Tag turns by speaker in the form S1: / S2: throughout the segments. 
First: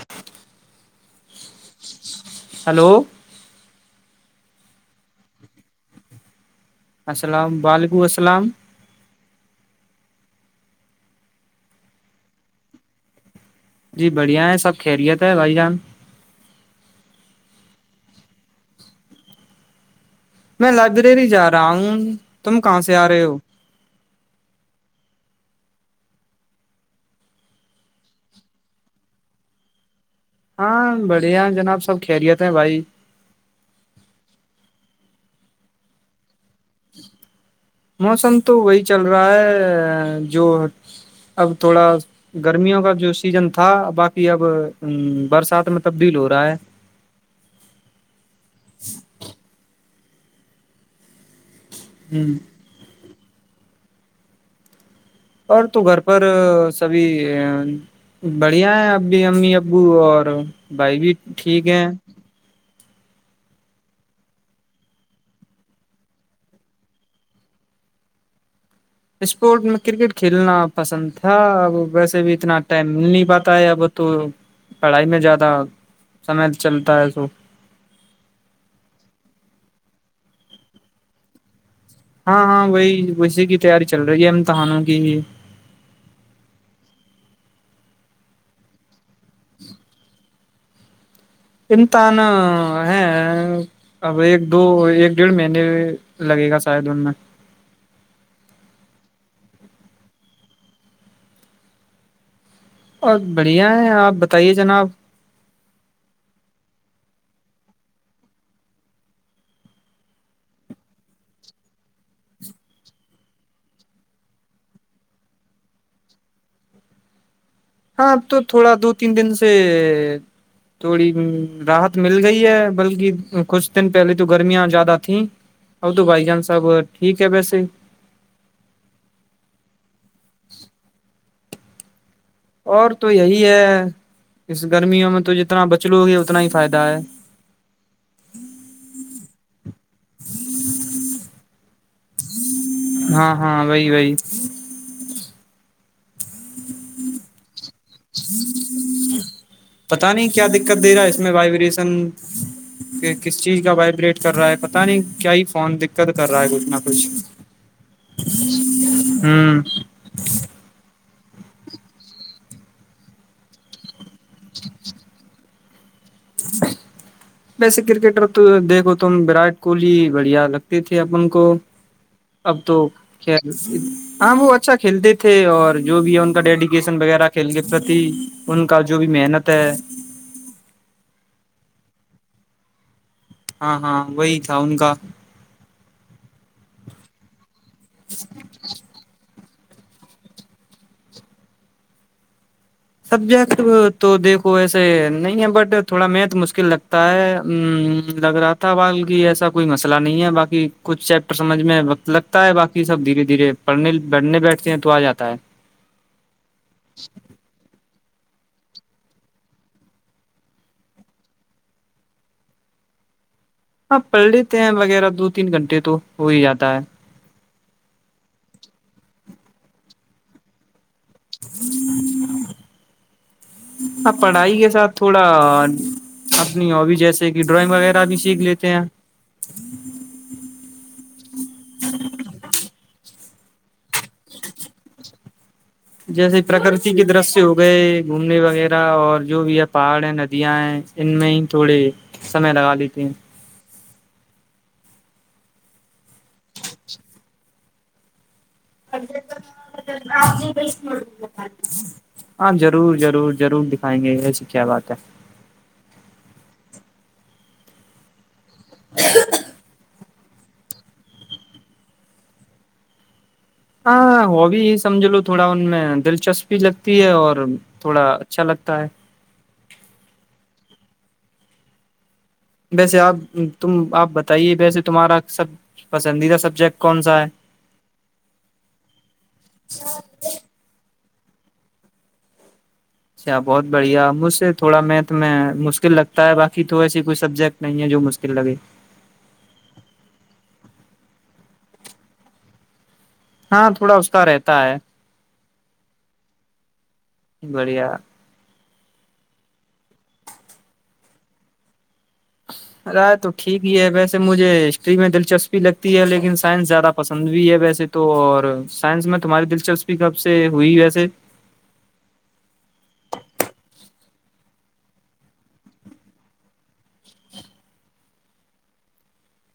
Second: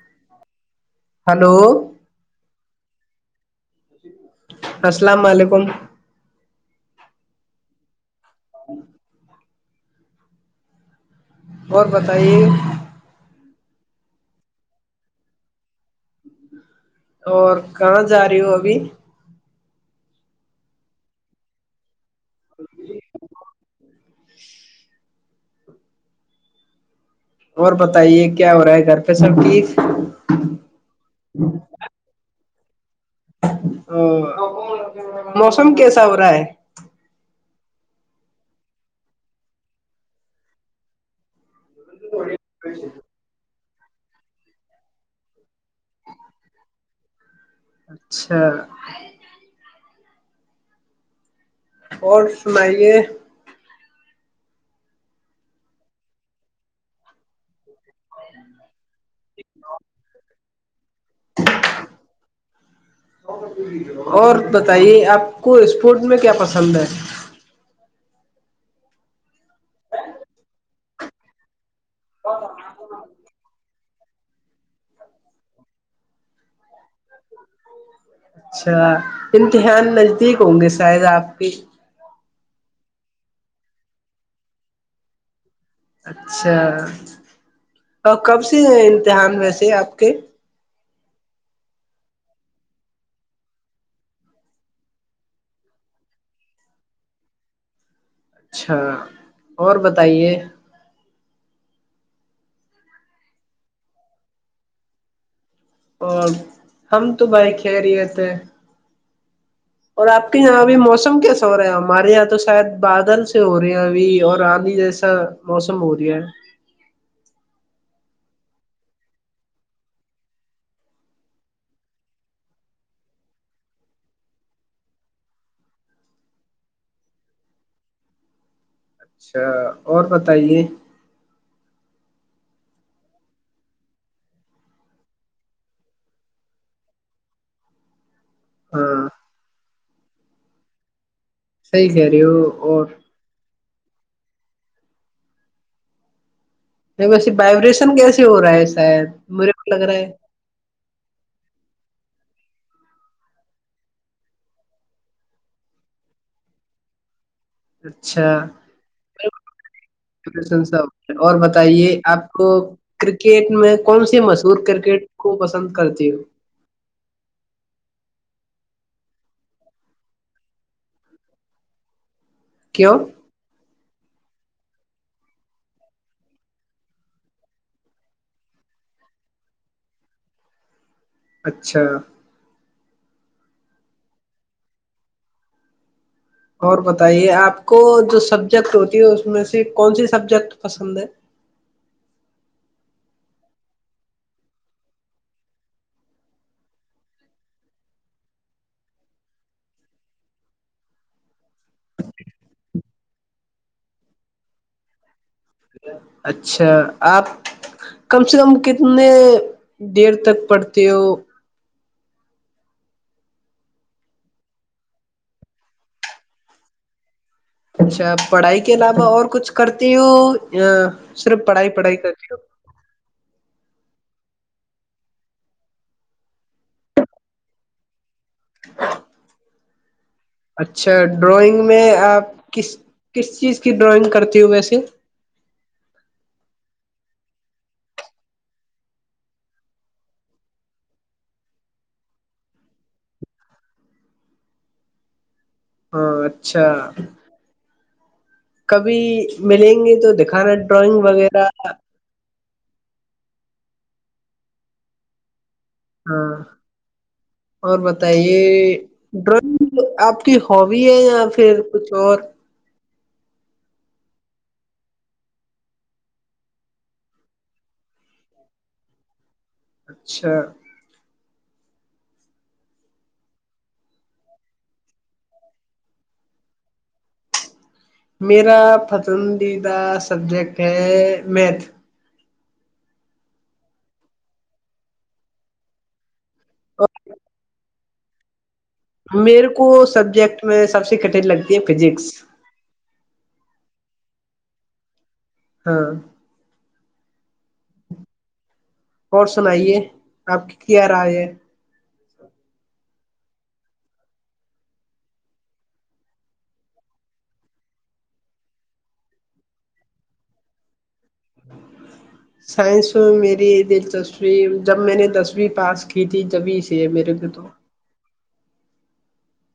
S1: [inaudible]
S2: [inaudible]
S1: السلام علیکم
S2: السلام بالگو اسلام
S1: اور بتائیے
S2: جی بڑھیا ہے سب خیریت ہے بھائی جان
S1: اور کہاں جا رہی ہو ابھی
S2: میں لائبریری جا رہا ہوں تم کہاں سے آ رہے ہو
S1: [inaudible] اور بتائیے کیا ہو رہا ہے گھر پہ سب ٹھیک
S2: ہاں بڑھیا جناب سب خیریت ہیں بھائی
S1: [inaudible]
S2: موسم تو وہی چل رہا ہے جو اب تھوڑا گرمیوں کا جو سیزن تھا باقی اب برسات میں تبدیل ہو رہا ہے
S1: اچھا اور
S2: ہ
S1: سمائیے
S2: اور تو گھر پر سبھی بڑھیا ہے اب بھی امی ابو اور بھائی بھی ٹھیک ہے
S1: اور بتائیے آپ کو اسپورٹ میں کیا پسند ہے
S2: [inaudible] اسپورٹ میں کرکٹ کھیلنا آپ پسند تھا ا ویسے بھی اتنا ٹائم نہیں پاتا ہے اب تو پڑھائی میں زیادہ سمے چلتا ہے توو
S1: اچھا امتحان نزدیک ہوں گے شاید آپ کے
S2: ہاں ہاں وہی ویسی کی تیاری چل رہی ہے امتحانوں کی
S1: اچھا اور کب سے دحان ویسے آپ کے
S2: امتحان ہے اب ایک دو ایک ڈیڑھ مہینے لگے گا شاید ان میں
S1: اچھا اور بتائیے
S2: اور بڑھیا ہے آپ بتائیے جناب
S1: اور ہم تو بھائی کہہ رہی تھے اور آپ کے یہاں ابھی موسم کیسا ہو رہا ہے ہمارے یہاں تو شاید بادل سے ہو رہے ہیں ابھی اور آندھی جیسا موسم ہو رہا ہے
S2: ہاں اب تو تھوڑا دو تین دن سے تھوڑی راحت مل گئی ہے بلکہ کچھ دن پہلے تو گرمیاں زیادہ تھیں اب تو بھائی جان صاحب ٹھیک ہے ویسے
S1: اچھا اور بتائیے
S2: اور تو یہی ہے اس گرمیوں میں تو جتنا بچ لو گے اتنا ہی فائدہ ہے
S1: ہاں
S2: [inaudible]
S1: صحی کر ہو اور
S2: ہاں ہاں وہی وہی
S1: ویسے وائبریشن کیسے ہو رہا ہے شاید مجھے کو لگ رہا ہے
S2: پتا کہ کس چیز کا وائبریٹ کر رہا ہے پتا نہیں کیا ہی فون دقت کر رہا ہے کچھ نہ کچھ
S1: اچھا
S2: ہوں
S1: ساب اور بتائیے آپ کو کرکٹ میں کون سا مشہور کرکٹ خو پسند کرتی ہ
S2: ویسے کرکٹر تو دیکھو تم وراٹ کوہلی بڑھیا لگتی تے اپن کو اب تو
S1: کیوں
S2: خ ہاں وہ اچھا کھیلتے تھے اور جو بھی ہے ان کا ڈیڈیکیشن وغیرہ کھیل کے پرتی ان کا جو بھی محنت ہے
S1: اچھا
S2: ہاں ہاں وہی تھا ان کا
S1: اور بتائیے آپ کو جو سبجیکٹ ہوتی ہے اس میں کون سے سبجیکٹ پسند ہے
S2: سبجیکٹ تو دیکھو ایسے نہیں ہے بٹ تھوڑا میتھ مشکل لگتا ہے لگ رہا تھا ب کی ایسا کوئی مسئلہ نہیں ہے باقی کچھ چیپٹر سمجھ میں وقت لگتا ہے باقی سب دھیرے دھیرے پڑھنے بیٹھنے بیٹھتے ہیں تو آ جاتا ہے
S1: اچھا آپ کم سے کم کتنے دیر تک پڑتے ہو
S2: ہاں پڑھ لیتے ہیں وغیرہ دو تین گھنٹے تو ہو ہی جاتا ہے
S1: اچھا پڑھائی کے علاوہ اور کچھ کرتی ہ ا صرف پڑھائی پڑھائی کر کے ہو
S2: ا پڑھائی کے ساتھ تھوڑا اپنی ہوبی جیسے کہ ڈرائنگ وغیرہ بھی سیکھ لیتے ہیں
S1: اچھا ڈرائنگ میں آپ کس کس چیز کی ڈرائنگ کرتی ہوں ویسے
S2: جیسے پرکرتی کے درشیہ ہو گئے گھومنے وغیرہ اور جو بھی ہے پہاڑ ہیں ندیاں ہیں ان میں ہی تھوڑے سمے لگا لیتے ہیں
S1: ہاں اچھا کبھی ملیں گے تو دکھانا ڈرائنگ وغیرہ
S2: ہاں ضرور ضرور ضرور دکھائیں گے یہ س کیا بات ہے
S1: ہاں اور بتائیے یہ ڈر آپ ہووی ہے یا پھر کچھ اور
S2: ہاں ہو بھیی ہی سمجھ لو تھوڑا ان میں دلچسپی لگتی ہے اور تھوڑا اچھا لگتا ہے
S1: اچھا
S2: ویسے آپ تم آپ بتائیے ویسے تمہارا سب پسندیدہ سبجیکٹ کون سا ہے
S1: میرا پسندیدہ سبجیکٹ ہے میں
S2: اچھا بہت بڑھیا مجھ سے تھوڑا میتھ میں مشکل لگتا ہے باقی تو ایسی کوئی سبجیکٹ نہیں ہے جو مشکل لگے
S1: میرے کو سبجیکٹ میں سب سے کٹھن لگتی ہے فزکس
S2: ہاں تھوڑا اس کا رہتا ہے
S1: ہاں
S2: بڑھیا
S1: اور سنائیے آپ کی کیا رائے ہے
S2: ارائے تو ٹھیک ہی ہے ویسے مجھے ہسٹری میں دلچسپی لگتی ہے لیکن سائنس زیادہ پسند بھی ہے ویسے تو اور سائنس میں تمہاری دلچسپی کب سے ہوئی ویسے
S1: سائنس میں میری دلچسپی جب میں نے دسویں پاس کی تھی تبھی سے میرے گ تو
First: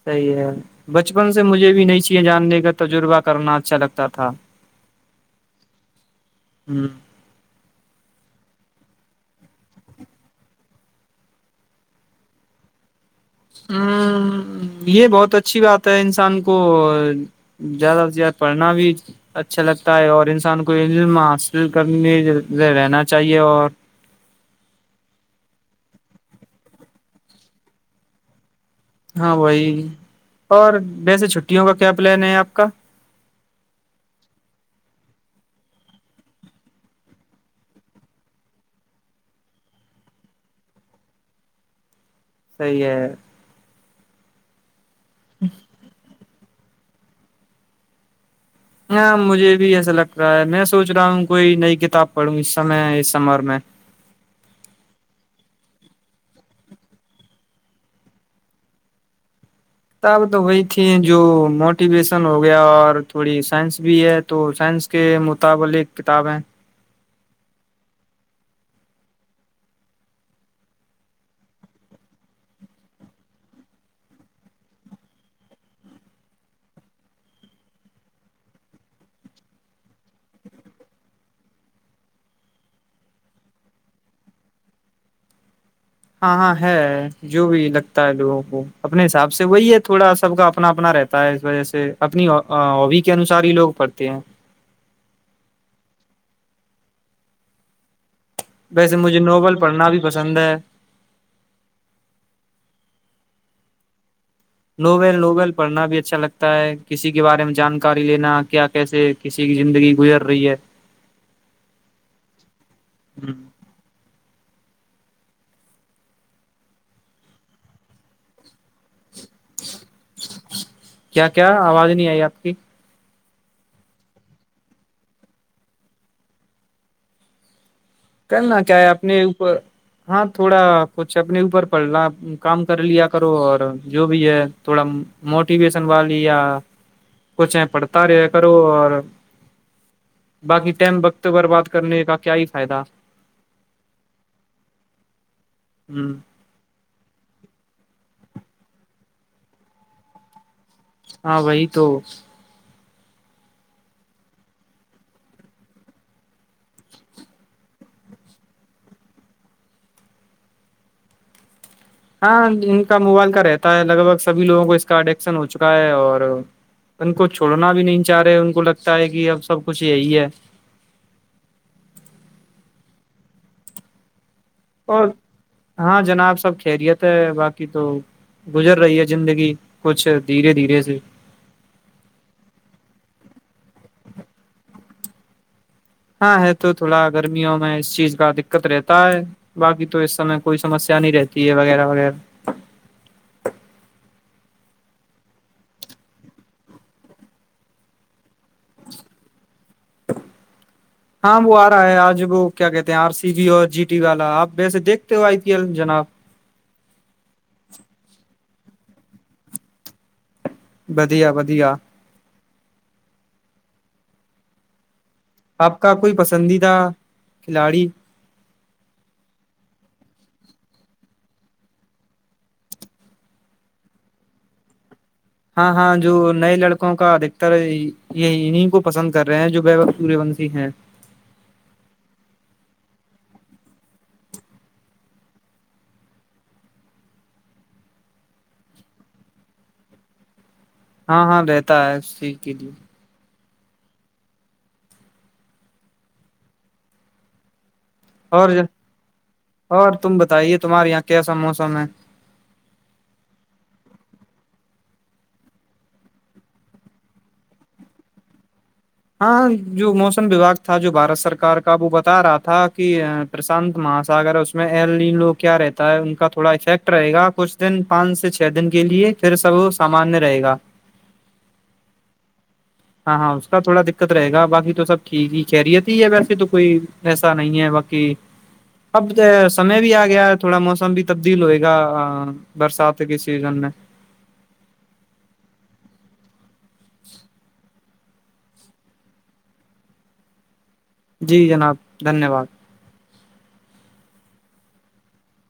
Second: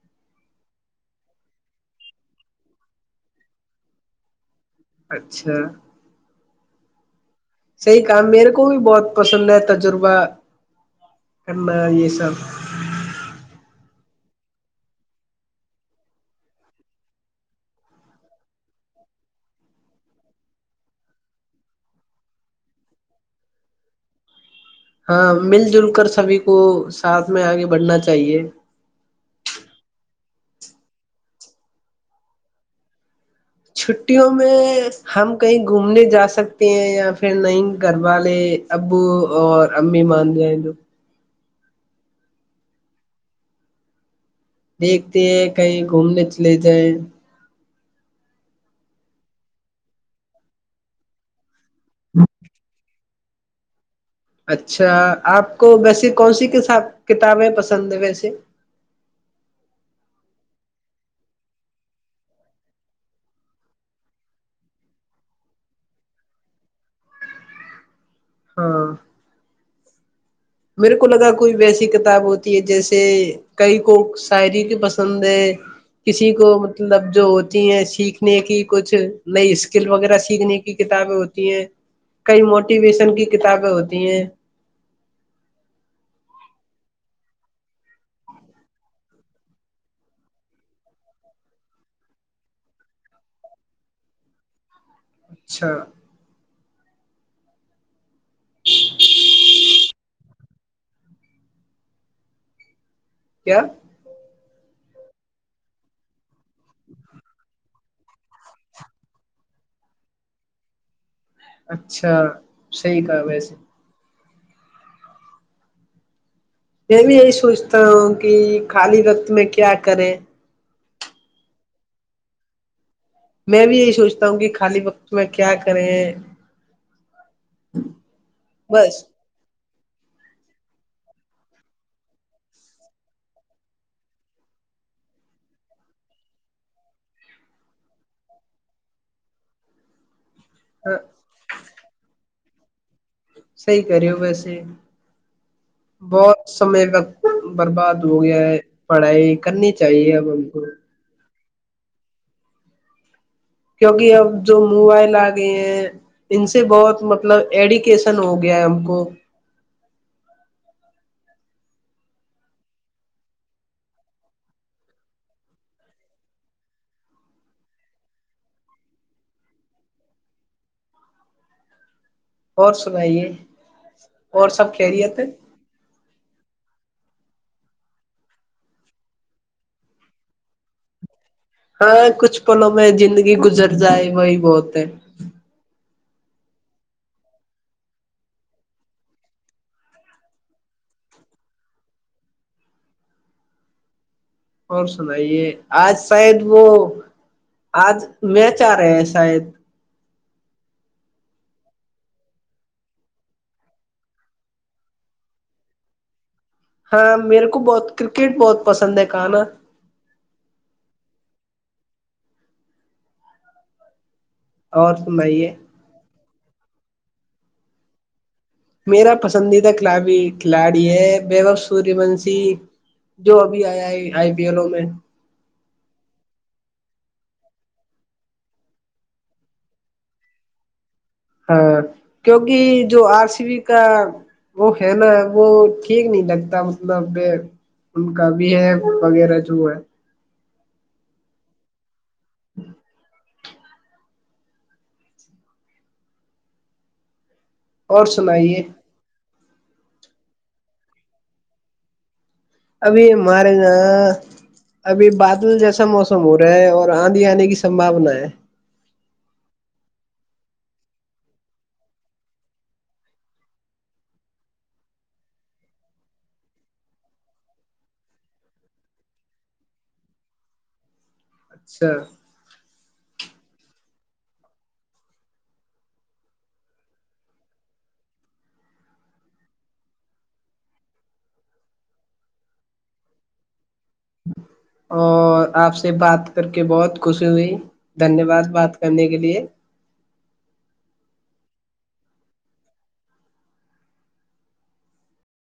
S2: صحیح ہے بچپن سے مجھے بھی نہیں چاہے جاننے کا تجربہ کرنا اچھا لگتا تھا
S1: اچھا
S2: ہم
S1: صحی کام میرے کو بھی بہت پسند ہے تجربہ کرنا یہ سب
S2: ہ یہ بہت اچھی بات ہے انسان کو زیادہ سے زیادہ پڑھنا بھی اچھا لگتا ہے اور انسان کو علم حاصل کرنے رہنا چاہیے اور
S1: ہاں مل جل کر سبھی کو ساتھ میں آگے بڑھنا چاہیے
S2: ہاں وہی اور ویسے چھٹیوں کا کیا پلان ہے آپ کا
S1: چھٹیوں میں ہم کہیں گھومنے جا سکتے ہیں یا پھر نہیں گھر والے ابو اور امی مان جائیں جو
S2: صی ہے
S1: دیکھتے ہیں کہیں گھومنے لی تھے
S2: ہاں مجھے بھی ایسا لگ رہا ہے میں سوچ رہا ہوں کوئی نئی کتاب پڑھوں اس سمے اس سمر میں
S1: اچھا آپ کو ویسے کون سی کس کتابیں پسند ہے ویسے
S2: کتابیں تو وہی تھی جو موٹیویشن ہو گیا اور تھوڑی سائنس بھی ہے تو سائنس کے متابلق کتاب ہے
S1: ہاں میرے کو لگا کوئی ویسی کتاب ہوتی ہے جیسے کئی کو شاعری کی پسند ہے کسی کو مطلب جو ہوتی ہیں سیکھنے کی کچھ نئی اسکل وغیرہ سیکھنے کی کتابیں ہوتی ہیں کئی موٹیویشن کی کتابیں ہوتی ہیں
S2: ہاں ہاں ہے جو بھی لگتا ہے لوگوں کو اپنے حساب سے وہی ہے تھوڑا سب کا اپنا اپنا رہتا ہے اس وجہ سے اپنی ہوبی کے انوسار ہی لوگ پڑھتے ہیں
S1: اچھا
S2: ویسے مجھے ناول پڑھنا بھی پسند ہے
S1: کیا
S2: ناول ناول پڑھنا بھی اچھا لگتا ہے ہے کسی کے بارے میں جان کر جکاری لینا کیا کیسے کسی کی زندگی گزر رہی ہے
S1: اچھا صحی کہا ویسے میں بھی یہی سوچتا ہوں کہ خالی وقت میں کیا کریں
S2: کیا کیا آواز نہیں آئی آپ کی
S1: میں بھی یہی سوچتا ہوں کہ خالی وقت میں کیا کریں
S2: کرنا کیا ہے
S1: بس
S2: اپنے اوپر ہاں تھوڑا کچھ اپنے اوپر پڑھنا کام کر لیا کرو اور جو بھی ہے تھوڑا موٹیویشن والی یا کچھ ہے پڑھتا رہ کرو اور باقی ٹیم
S1: ہاں
S2: بکت بربات کرنے کا کیا فائدہ
S1: صحی کرے ہو ویسے
S2: ہ
S1: بہت سمے کا برباد ہو گیا ہے پڑھائی کرنی چاہیے اب ہم کو
S2: ہاں وہی تو
S1: کیونکہ اب جو موبائل آ گئے ہیں ان سے بہت مطلب ایڈیکیشن ہو گیا ہے ہم کو
S2: ہاں ان کا موبائل کا رہتا ہے لگ بھگ سبھی لوگوں کو اس کا اڈیکشن ہو چکا ہے اور ان کو چھوڑنا بھی نہیں چاہ رہے ان کو لگتا ہے کہ اب سب کچھ یہی ہے
S1: اور سنائیے اور سب
S2: اور
S1: خیریت ہے
S2: ہاں جناب سب خیریت ہے باقی تو گزر رہی ہے زندگی کچھ دھیرے دھیرے سے
S1: ہاں کچھ پلوں میں زندگی گزر جائے وہی بہت ہے
S2: ہاں ہے تو تھوڑا گرمیوں میں اس چیز کا دقت رہتا ہے باقی تو اس سمے کوئی سمسیا نہیں رہتی ہے وغیرہ وغیرہ
S1: اور سنائیے آج شاید وہ آج میچ آ رہے ہے شاید
S2: ہاں وہ آ رہا ہے آج وہ کیا کہتے ہیں آر سی وی اور جی ٹی والا آپ ویسے دیکھتے ہو آئی پی ایل جناب
S1: ہاں میرے کو بہت کرکٹ بہت پسند ہے کہانا
S2: ودیا ودیا
S1: اور سنائیے
S2: آپ کا کوئی پسند پسندیدہ کھلاڑی
S1: میرا پسندیدہ کی کھلاڑی ہے ببو سوریہ ونش جو ابھی آیا ہے آئی پی ایلو میں
S2: ہاں ہاں جو نئے لڑکوں کا ادھکتر یہ انیں کو پسند کر رہے ہیں جو بک سوریہ ونشی ہیں
S1: ہاں کیونکہ جو آر سی بی کا وہ ہے نا وہ ٹھیک نہیں لگتا مطلب ان کا بھی ہے وغیرہ جو ہے
S2: ہاں ہاں رہتا ہے صحیح کے لیے
S1: اور سنائیے
S2: اور تم بتائیے تمہارے یہاں کیسا موسم ہے
S1: ابھی ہمارے یہاں ابھی بادل جیسا موسم ہو رہا ہے اور آندھی آنے کی سمبھاونا ہے
S2: ہاں جو موسم وباگ تھا جو بھارت سرکار کا وہ بتا رہا تھا کہ پرشانت ماساگر اس میں ای لو کیا رہتا ہے ان کا تھوڑا افیکٹ رہے گا کچھ دن پانچ سے چھ دن کے لیے پھر سب سامانیہ رہے گا
S1: اچھا
S2: ہاں ہاں اس کا تھوڑا دقت رہے گا باقی تو سب ٹھیک ہی خریت ہی ہے ویسے تو کوئی ایسا نہیں ہے باقی اب سمے بھی آ گیا ہے تھوڑا موسم بھی تبدیل ہوئے گا برسات کے سیزن میں
S1: اور آپ سے بات کر کے بہت خوشی ہوئی دھنیہ واد بات کرنے کے لیے
S2: جی جناب دھنیہ واد